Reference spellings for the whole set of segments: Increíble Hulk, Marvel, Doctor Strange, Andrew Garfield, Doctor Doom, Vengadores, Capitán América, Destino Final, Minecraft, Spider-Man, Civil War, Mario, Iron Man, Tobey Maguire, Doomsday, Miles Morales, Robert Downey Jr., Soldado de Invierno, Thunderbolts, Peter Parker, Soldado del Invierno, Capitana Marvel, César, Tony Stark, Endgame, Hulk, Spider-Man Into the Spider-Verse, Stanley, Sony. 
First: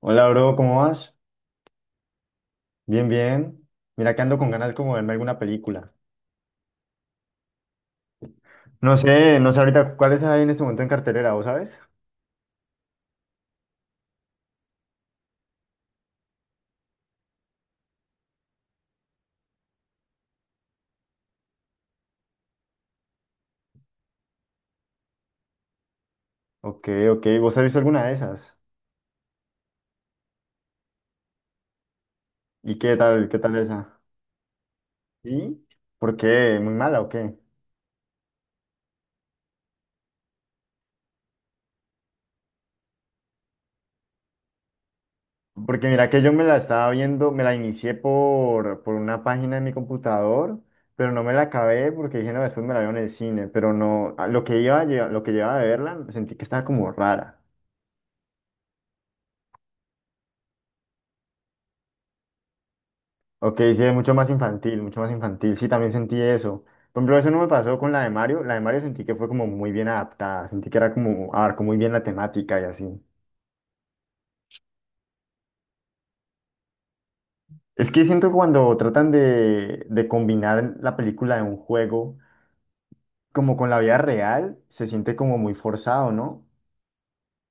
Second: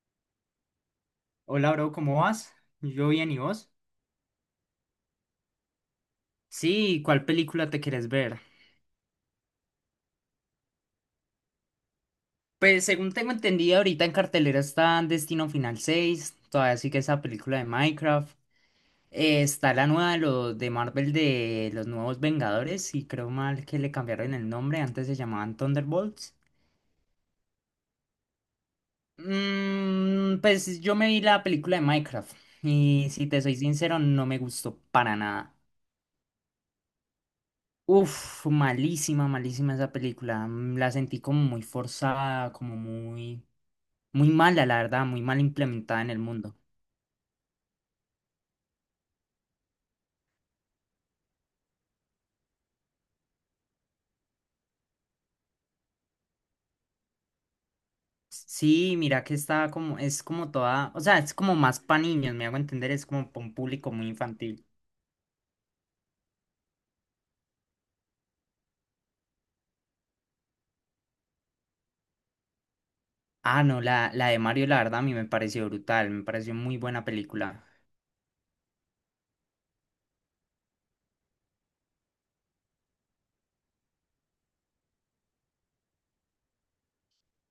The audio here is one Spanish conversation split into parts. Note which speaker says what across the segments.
Speaker 1: Hola, bro, ¿cómo vas?
Speaker 2: Hola, bro, ¿cómo vas?
Speaker 1: Bien,
Speaker 2: Yo bien, ¿y
Speaker 1: bien.
Speaker 2: vos?
Speaker 1: Mira que ando con ganas como de verme alguna película.
Speaker 2: Sí, ¿cuál película te quieres ver?
Speaker 1: No sé, no sé ahorita cuáles hay en este momento en cartelera, ¿vos sabes?
Speaker 2: Pues según tengo entendido, ahorita en cartelera está Destino Final 6, todavía sigue esa película de Minecraft. Está la nueva de Marvel de los nuevos Vengadores, y creo mal que le cambiaron el nombre, antes se llamaban Thunderbolts.
Speaker 1: Ok, ok, ¿vos has visto alguna de esas?
Speaker 2: Pues yo me vi la película de Minecraft,
Speaker 1: ¿Y
Speaker 2: y si
Speaker 1: qué
Speaker 2: te
Speaker 1: tal
Speaker 2: soy
Speaker 1: esa?
Speaker 2: sincero, no me gustó para nada.
Speaker 1: ¿Y por qué? ¿Muy mala o qué?
Speaker 2: Uf, malísima, malísima esa película. La sentí como muy forzada, muy mala, la verdad, muy mal
Speaker 1: Porque
Speaker 2: implementada en
Speaker 1: mira
Speaker 2: el
Speaker 1: que yo me
Speaker 2: mundo.
Speaker 1: la estaba viendo, me la inicié por una página de mi computador, pero no me la acabé porque dije, no, después me la veo en el cine, pero no, a lo que iba, lo que llevaba de verla, sentí que estaba como rara.
Speaker 2: Sí, mira que está como, es como toda, o sea, es como más para niños, me hago entender, es como para un
Speaker 1: Ok, sí,
Speaker 2: público
Speaker 1: es
Speaker 2: muy
Speaker 1: mucho más
Speaker 2: infantil.
Speaker 1: infantil, mucho más infantil. Sí, también sentí eso. Por ejemplo, eso no me pasó con la de Mario. La de Mario sentí que fue como muy bien adaptada, sentí que era como, abarcó muy bien la temática y así.
Speaker 2: Ah, no, la de Mario, la verdad, a mí me pareció brutal, me pareció muy buena película.
Speaker 1: Es que siento que cuando tratan de combinar la película de un juego como con la vida real, se siente como muy forzado, ¿no?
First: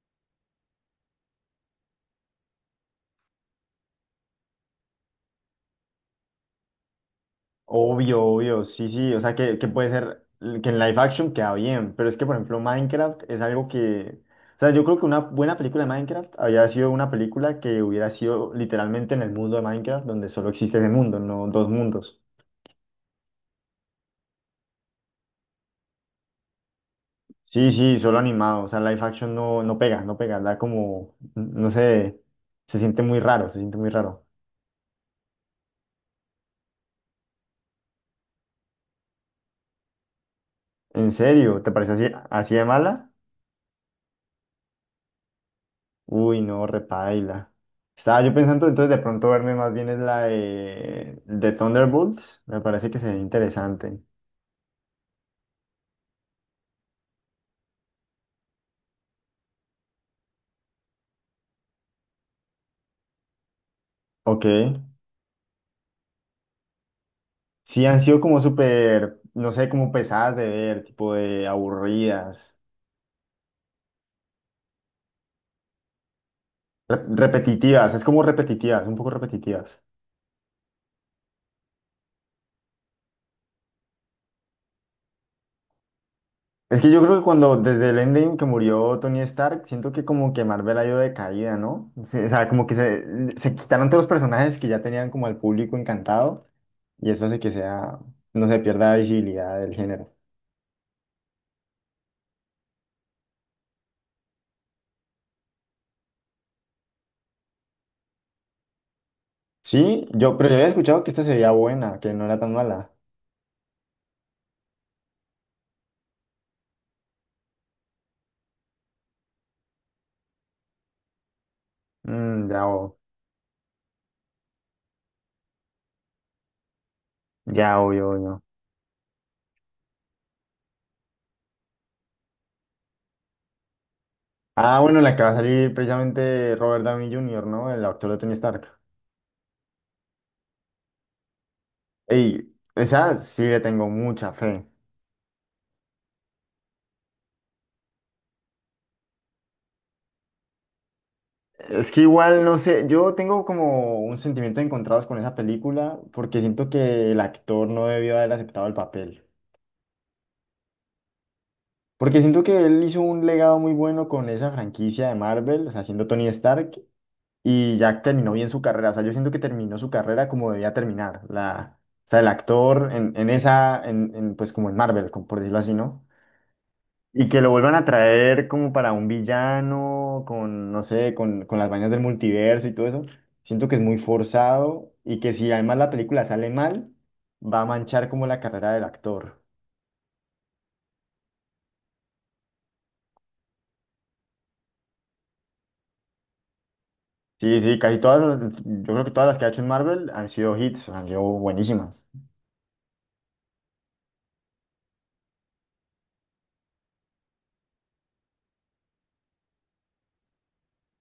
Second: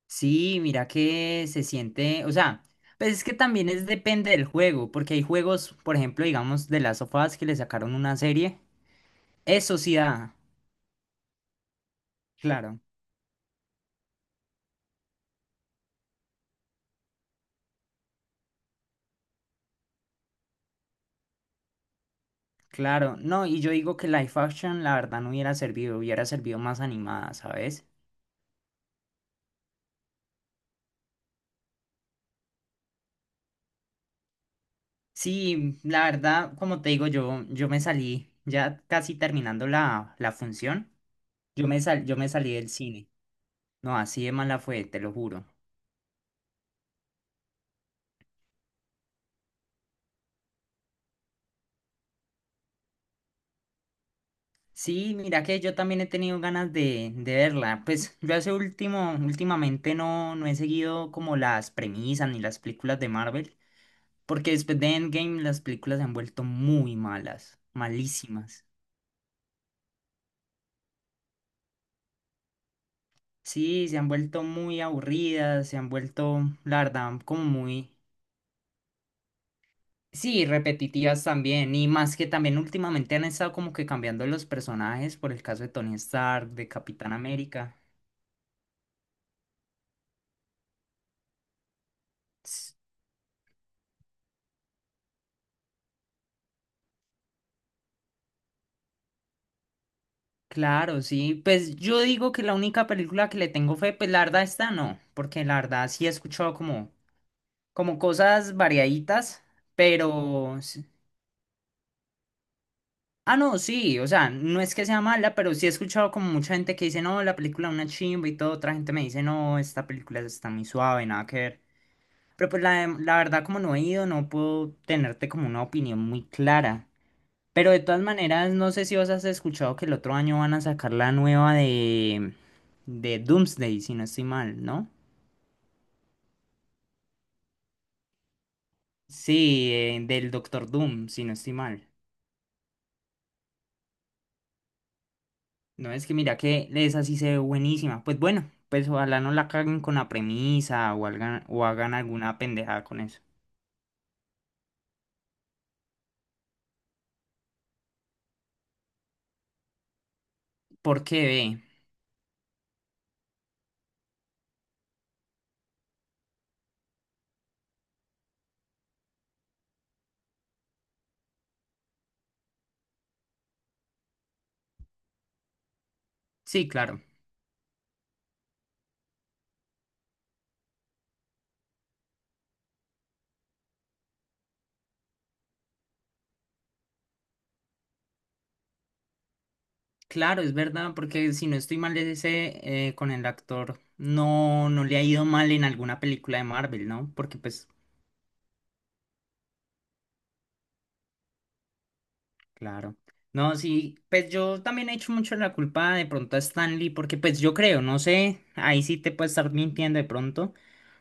Speaker 2: Sí, mira que se siente, o sea, pues es que también es depende del juego, porque hay juegos, por ejemplo, digamos, de las sofás que le sacaron una
Speaker 1: Obvio,
Speaker 2: serie.
Speaker 1: obvio, sí, sí, o sea que
Speaker 2: Eso
Speaker 1: puede
Speaker 2: sí
Speaker 1: ser
Speaker 2: da,
Speaker 1: que en live action queda bien, pero es que por ejemplo
Speaker 2: claro.
Speaker 1: Minecraft es algo que, o sea, yo creo que una buena película de Minecraft habría sido una película que hubiera sido literalmente en el mundo de Minecraft, donde solo existe ese mundo, no dos mundos.
Speaker 2: Claro, no, y yo digo que live action la verdad no hubiera servido, hubiera servido más animada,
Speaker 1: Sí,
Speaker 2: ¿sabes?
Speaker 1: sí, solo animado, o sea, live action no, no pega, no pega, da como, no sé, se siente muy raro, se siente muy raro.
Speaker 2: Sí, la verdad, como te digo, yo me salí, ya casi terminando la función,
Speaker 1: ¿En serio? ¿Te parece así,
Speaker 2: yo me salí
Speaker 1: así de
Speaker 2: del cine.
Speaker 1: mala?
Speaker 2: No, así de mala fue, te lo juro.
Speaker 1: Uy, no, repaila. Estaba yo pensando entonces de pronto verme más bien es la de Thunderbolts. Me parece que sería interesante.
Speaker 2: Sí, mira que yo también he tenido ganas de verla. Pues yo hace último, últimamente no, no he seguido como las premisas ni las películas de Marvel,
Speaker 1: Ok.
Speaker 2: porque después de Endgame las películas se han vuelto muy malas,
Speaker 1: Sí, han sido como
Speaker 2: malísimas.
Speaker 1: súper, no sé, como pesadas de ver, tipo de aburridas,
Speaker 2: Sí, se han vuelto muy aburridas, se han vuelto, la verdad, como muy,
Speaker 1: repetitivas, es como repetitivas, un poco repetitivas.
Speaker 2: sí, repetitivas también, y más que también últimamente han estado como que cambiando los personajes, por el caso de Tony Stark, de
Speaker 1: Es que yo
Speaker 2: Capitán
Speaker 1: creo que cuando
Speaker 2: América.
Speaker 1: desde el Endgame que murió Tony Stark, siento que como que Marvel ha ido de caída, ¿no? O sea, como
Speaker 2: S-
Speaker 1: que se quitaron todos los personajes que ya tenían como al público encantado. Y eso hace que sea, no se pierda la visibilidad del género.
Speaker 2: Claro, sí, pues yo digo que la única película que le tengo fe, pues la verdad esta no, porque la verdad sí he escuchado como, como cosas variaditas,
Speaker 1: Sí, yo, pero yo
Speaker 2: pero
Speaker 1: había escuchado que esta sería buena, que no era tan mala.
Speaker 2: Ah, no, sí, o sea, no es que sea mala, pero sí he escuchado como mucha gente que dice, no, la película es una chimba y todo, otra gente me dice, no, esta película está muy suave, nada que ver.
Speaker 1: Mm,
Speaker 2: Pero pues
Speaker 1: ya,
Speaker 2: la verdad, como no he ido, no puedo tenerte como una opinión muy clara. Pero
Speaker 1: ya,
Speaker 2: de todas
Speaker 1: obvio, obvio.
Speaker 2: maneras, no sé si vos has escuchado que el otro año van a sacar la nueva de Doomsday, si no estoy mal,
Speaker 1: Ah,
Speaker 2: ¿no?
Speaker 1: bueno, la que va a salir precisamente Robert Downey Jr., ¿no? El actor de Tony Stark.
Speaker 2: Sí, del Doctor Doom, si no estoy mal.
Speaker 1: Ey, esa sí le tengo mucha fe.
Speaker 2: No, es que mira que esa sí se ve buenísima. Pues bueno, pues ojalá no la caguen con la premisa o
Speaker 1: Es
Speaker 2: hagan
Speaker 1: que
Speaker 2: alguna
Speaker 1: igual, no
Speaker 2: pendejada
Speaker 1: sé,
Speaker 2: con
Speaker 1: yo
Speaker 2: eso.
Speaker 1: tengo como un sentimiento encontrados con esa película porque siento que el actor no debió haber aceptado el papel.
Speaker 2: ¿Por qué ve?
Speaker 1: Porque siento que él hizo un legado muy bueno con esa franquicia de Marvel, o sea, siendo Tony Stark, y ya terminó bien su carrera. O sea, yo siento que terminó su carrera como debía terminar. La, o sea, el actor en esa, en, pues como en Marvel, como por decirlo así, ¿no?
Speaker 2: Sí, claro.
Speaker 1: Y que lo vuelvan a traer como para un villano, con, no sé, con las vainas del multiverso y todo eso. Siento que es muy forzado y que si además la película sale mal, va a manchar como la carrera del actor.
Speaker 2: Claro, es verdad, porque si no estoy mal ese con el actor, no, no le ha ido mal en alguna película de Marvel, ¿no? Porque
Speaker 1: Sí,
Speaker 2: pues
Speaker 1: sí, casi todas, yo creo que todas las que ha hecho en Marvel han sido hits, han sido buenísimas.
Speaker 2: Claro. No, sí, pues yo también he hecho mucho la culpa de pronto a Stanley, porque pues yo creo, no sé, ahí sí te puede estar mintiendo de pronto,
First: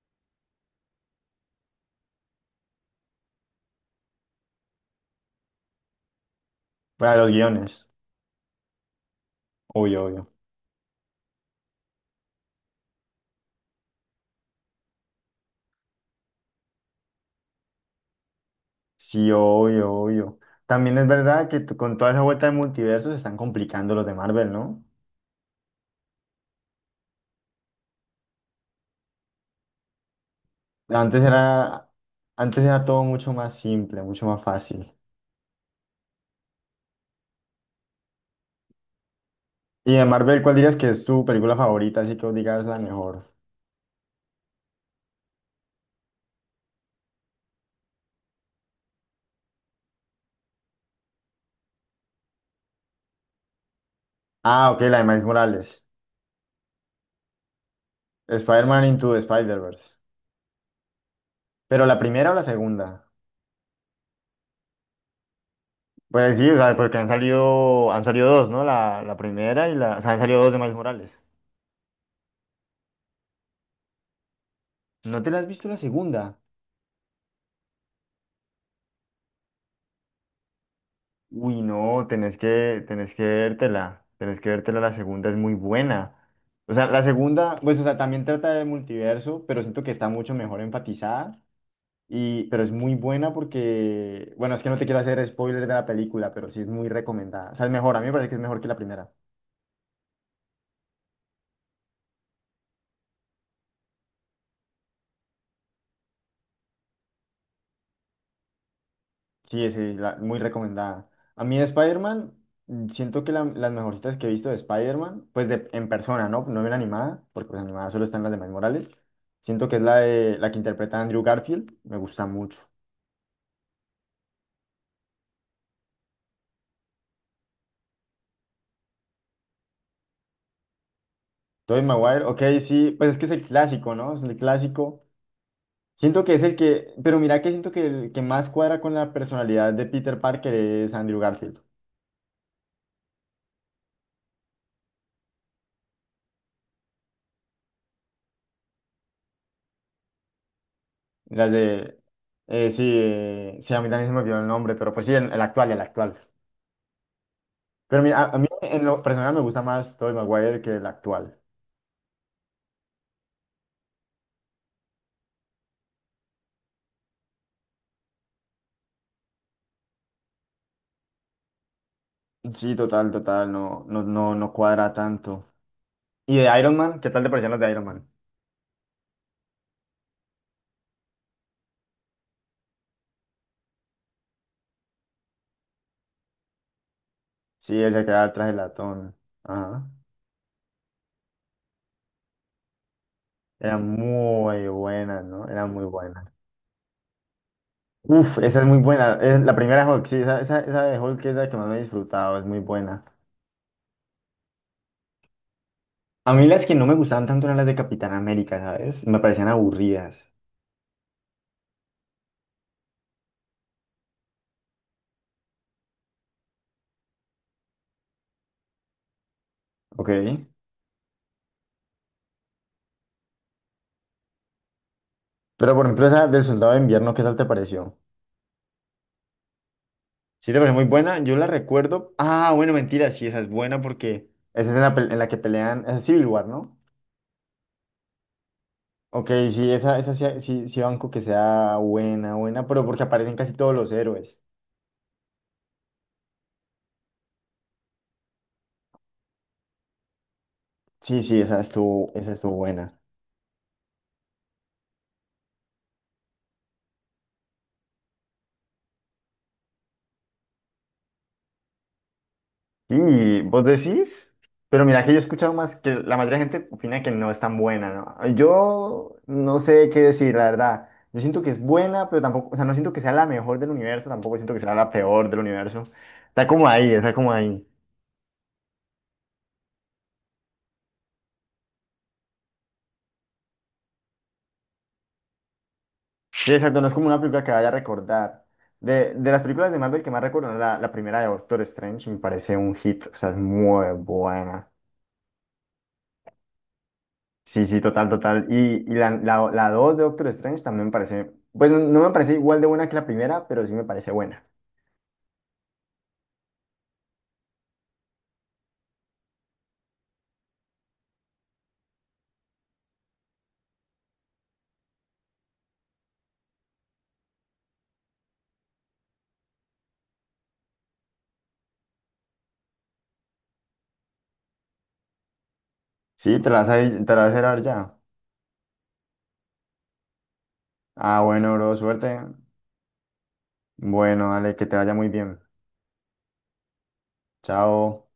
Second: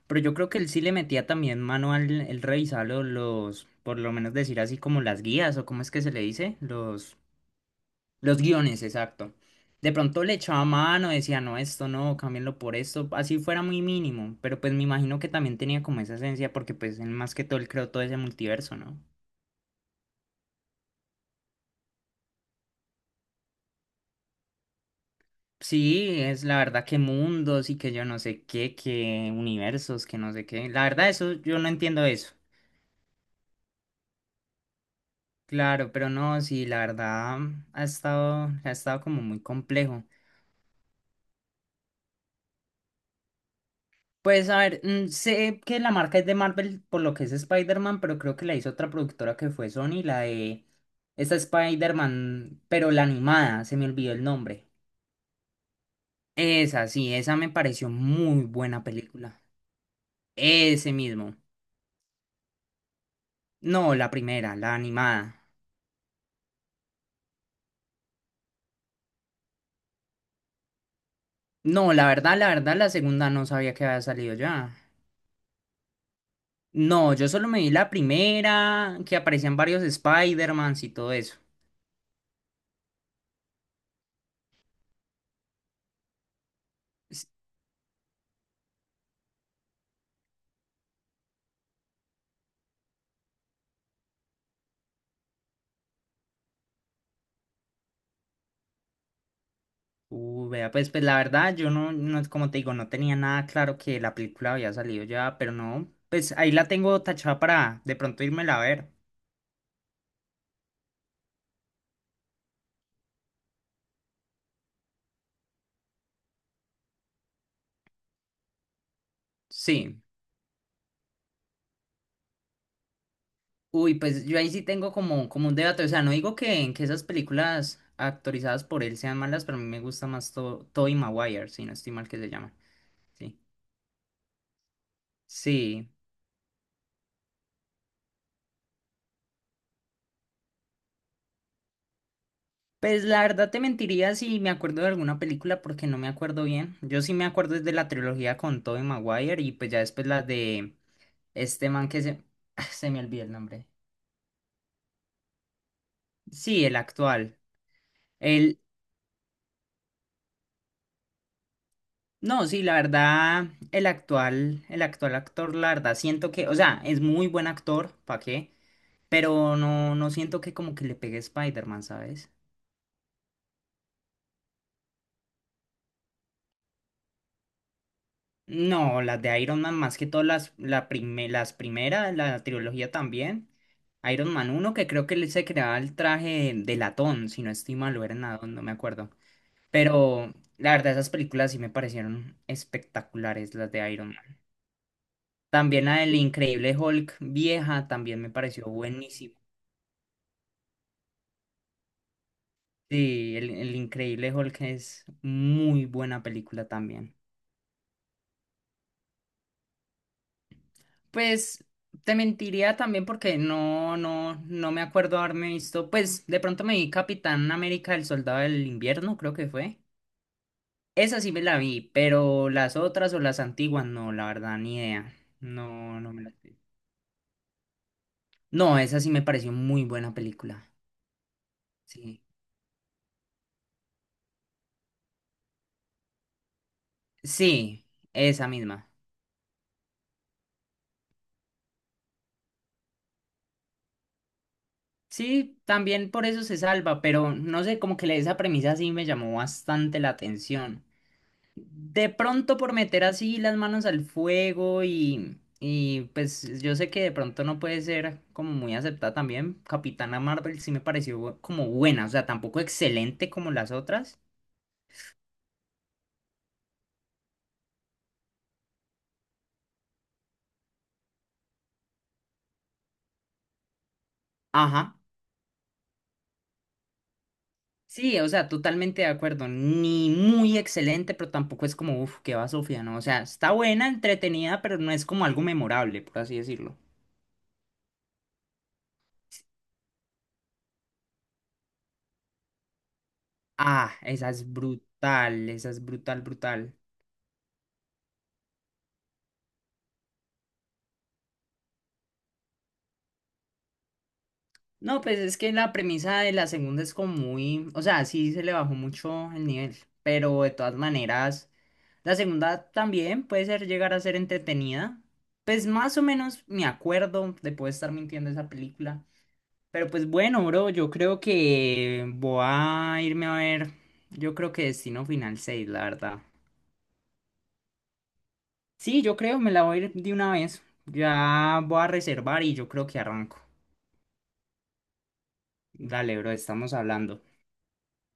Speaker 2: pero yo creo que él sí le metía también mano al el revisar por lo menos decir así como las guías, o cómo es que se le dice,
Speaker 1: Para los guiones,
Speaker 2: los guiones, exacto. De
Speaker 1: obvio,
Speaker 2: pronto
Speaker 1: obvio.
Speaker 2: le echaba mano, decía, no, esto no, cámbienlo por esto, así fuera muy mínimo, pero pues me imagino que también tenía como esa esencia, porque pues él más que todo él creó todo ese multiverso, ¿no?
Speaker 1: Sí, obvio, obvio. También es verdad que con toda esa vuelta de multiverso se están complicando los de Marvel, ¿no?
Speaker 2: Sí, es la verdad que mundos y que yo no sé qué, que universos, que no sé qué. La verdad,
Speaker 1: Antes
Speaker 2: eso yo no
Speaker 1: era,
Speaker 2: entiendo eso.
Speaker 1: antes era todo mucho más simple, mucho más fácil.
Speaker 2: Claro, pero no, sí, la verdad ha estado como muy
Speaker 1: Y de
Speaker 2: complejo.
Speaker 1: Marvel, ¿cuál dirías que es tu película favorita? Así que vos digas la mejor.
Speaker 2: Pues a ver, sé que la marca es de Marvel por lo que es Spider-Man, pero creo que la hizo otra productora que fue Sony, la de esta Spider-Man, pero la animada, se me olvidó el nombre.
Speaker 1: Ah, ok, la de Miles Morales.
Speaker 2: Esa, sí, esa me pareció muy buena
Speaker 1: Spider-Man Into the
Speaker 2: película.
Speaker 1: Spider-Verse.
Speaker 2: Ese mismo.
Speaker 1: Pero la primera o la segunda.
Speaker 2: No, la primera, la animada.
Speaker 1: Pues sí, o sea, porque han salido dos, ¿no? La primera y la. O sea, han salido dos de Miles Morales.
Speaker 2: No, la verdad, la verdad, la segunda no sabía que había salido ya.
Speaker 1: ¿No te la has visto la segunda?
Speaker 2: No, yo solo me vi la primera, que aparecían varios Spider-Mans y todo eso.
Speaker 1: Uy, no, tenés que vértela, la segunda es muy buena. O sea, la
Speaker 2: Es-
Speaker 1: segunda, pues, o sea, también trata del multiverso, pero siento que está mucho mejor enfatizada, y, pero es muy buena porque, bueno, es que no te quiero hacer spoiler de la película, pero sí es muy recomendada. O sea, es mejor, a mí me parece que es mejor que la primera.
Speaker 2: Vea, pues, pues la verdad, yo no, no, como te digo, no tenía nada claro que la película había salido ya, pero no, pues ahí la tengo tachada para de pronto írmela a ver.
Speaker 1: Sí, sí, muy recomendada. A mí de Spider-Man, mm, siento que las mejorcitas que he visto de Spider-Man, pues de, en persona, ¿no? No en animada, porque pues animada solo están las de Miles Morales. Siento que es la,
Speaker 2: Sí.
Speaker 1: de, la que interpreta Andrew Garfield, me gusta mucho.
Speaker 2: Uy, pues yo ahí sí tengo como, como un debate, o sea, no digo que esas películas actorizadas por él sean malas, pero a mí me gusta más Tobey Maguire, si no
Speaker 1: Tobey
Speaker 2: estoy mal que
Speaker 1: Maguire,
Speaker 2: se
Speaker 1: ok,
Speaker 2: llama.
Speaker 1: sí, pues es que es
Speaker 2: Sí.
Speaker 1: el clásico, ¿no? Es el clásico.
Speaker 2: Sí.
Speaker 1: Siento que es el que, pero mira que siento que el que más cuadra con la personalidad de Peter Parker es Andrew Garfield.
Speaker 2: Pues la verdad te mentiría si me acuerdo de alguna película porque no me acuerdo bien. Yo sí me acuerdo es de la trilogía con Tobey Maguire y pues ya después la de
Speaker 1: Las
Speaker 2: este man
Speaker 1: de,
Speaker 2: que se... ah,
Speaker 1: sí,
Speaker 2: se me olvidó el nombre.
Speaker 1: sí, a mí también se me olvidó el nombre, pero pues sí, el actual, el actual.
Speaker 2: Sí, el actual.
Speaker 1: Pero mira, a mí
Speaker 2: El...
Speaker 1: en lo personal me gusta más Tobey Maguire que el actual.
Speaker 2: No, sí, la verdad, el actual actor, la verdad, siento que, o sea, es muy buen actor, ¿para qué? Pero no siento que como que le pegue Spider-Man, ¿sabes?
Speaker 1: Sí, total, total, no, no, no, no cuadra tanto. ¿Y de Iron Man? ¿Qué tal te parecían los de Iron Man?
Speaker 2: No, las de Iron Man, más que todas las primeras, la trilogía también. Iron Man uno que creo que él se creaba el traje de latón, si no estoy
Speaker 1: Sí,
Speaker 2: mal,
Speaker 1: ese
Speaker 2: o
Speaker 1: que
Speaker 2: era
Speaker 1: era el traje
Speaker 2: nadón, no me acuerdo.
Speaker 1: latón. Ajá.
Speaker 2: Pero la verdad, esas películas sí me parecieron espectaculares, las
Speaker 1: Era
Speaker 2: de Iron Man.
Speaker 1: muy buena, ¿no? Era muy
Speaker 2: También la del
Speaker 1: buena.
Speaker 2: Increíble Hulk vieja también me
Speaker 1: Uf, esa es
Speaker 2: pareció
Speaker 1: muy buena.
Speaker 2: buenísima.
Speaker 1: Es la primera Hulk, sí, esa de Hulk es la que más me he disfrutado, es muy buena.
Speaker 2: Sí, el Increíble Hulk es muy buena
Speaker 1: A mí las
Speaker 2: película
Speaker 1: que no me
Speaker 2: también.
Speaker 1: gustaban tanto eran las de Capitán América, ¿sabes? Me parecían aburridas.
Speaker 2: Pues te mentiría también porque no me acuerdo haberme visto. Pues de pronto me vi Capitán América, el Soldado del Invierno, creo que fue.
Speaker 1: Ok.
Speaker 2: Esa sí me la vi, pero las otras o las antiguas, no, la verdad, ni idea.
Speaker 1: Pero por
Speaker 2: No,
Speaker 1: ejemplo,
Speaker 2: no me
Speaker 1: esa
Speaker 2: las
Speaker 1: del
Speaker 2: vi.
Speaker 1: Soldado de Invierno, ¿qué tal te pareció?
Speaker 2: No, esa sí me pareció muy buena
Speaker 1: Sí, te
Speaker 2: película.
Speaker 1: parece muy buena. Yo la recuerdo.
Speaker 2: Sí.
Speaker 1: Ah, bueno, mentira, sí, esa es buena porque esa es en la, en la que pelean. Esa es Civil War, ¿no?
Speaker 2: Sí, esa misma.
Speaker 1: Ok, sí, esa sí, sí, sí banco que sea buena, buena, pero porque aparecen casi todos los héroes.
Speaker 2: Sí, también por eso se salva, pero no sé, como que esa premisa sí me llamó bastante la atención.
Speaker 1: Sí, sí,
Speaker 2: De
Speaker 1: esa
Speaker 2: pronto
Speaker 1: estuvo
Speaker 2: por
Speaker 1: buena.
Speaker 2: meter así las manos al fuego y pues yo sé que de pronto no puede ser como muy aceptada también. Capitana Marvel sí me pareció como buena, o sea, tampoco excelente
Speaker 1: Sí,
Speaker 2: como
Speaker 1: vos
Speaker 2: las otras.
Speaker 1: decís, pero mira que yo he escuchado más que la mayoría de gente opina que no es tan buena, ¿no? Yo no sé qué decir, la verdad. Yo siento que es buena, pero tampoco, o sea, no siento que sea la mejor del universo, tampoco siento que sea la
Speaker 2: Ajá.
Speaker 1: peor del universo. Está como ahí, está como ahí.
Speaker 2: Sí, o sea, totalmente de acuerdo. Ni muy excelente, pero tampoco es como, uff, qué va Sofía, ¿no? O sea, está buena, entretenida, pero no es como algo memorable, por así
Speaker 1: Sí,
Speaker 2: decirlo.
Speaker 1: exacto, no es como una película que vaya a recordar. De las películas de Marvel que más recuerdo, ¿no? La primera de Doctor Strange me parece un hit, o sea, es muy
Speaker 2: Ah,
Speaker 1: buena.
Speaker 2: esa es brutal, brutal.
Speaker 1: Sí, sí, total, total. Y la, la, la dos de Doctor Strange también me parece, pues no, no me parece igual de buena que la primera, pero sí me parece buena.
Speaker 2: No, pues es que la premisa de la segunda es como muy, o sea, sí se le bajó mucho el nivel, pero de todas maneras, la segunda también puede ser llegar a ser entretenida. Pues más o menos me acuerdo de poder estar mintiendo esa película. Pero pues bueno, bro, yo creo que voy a irme a ver, yo creo que Destino Final seis, la verdad.
Speaker 1: Sí, te la vas a, te la vas a ir a ver ya.
Speaker 2: Sí, yo creo, me la voy a ir de una vez.
Speaker 1: Ah, bueno,
Speaker 2: Ya
Speaker 1: bro,
Speaker 2: voy a
Speaker 1: suerte.
Speaker 2: reservar y yo creo que arranco.
Speaker 1: Bueno, dale, que te vaya muy bien.
Speaker 2: Dale, bro, estamos hablando.
Speaker 1: Chao.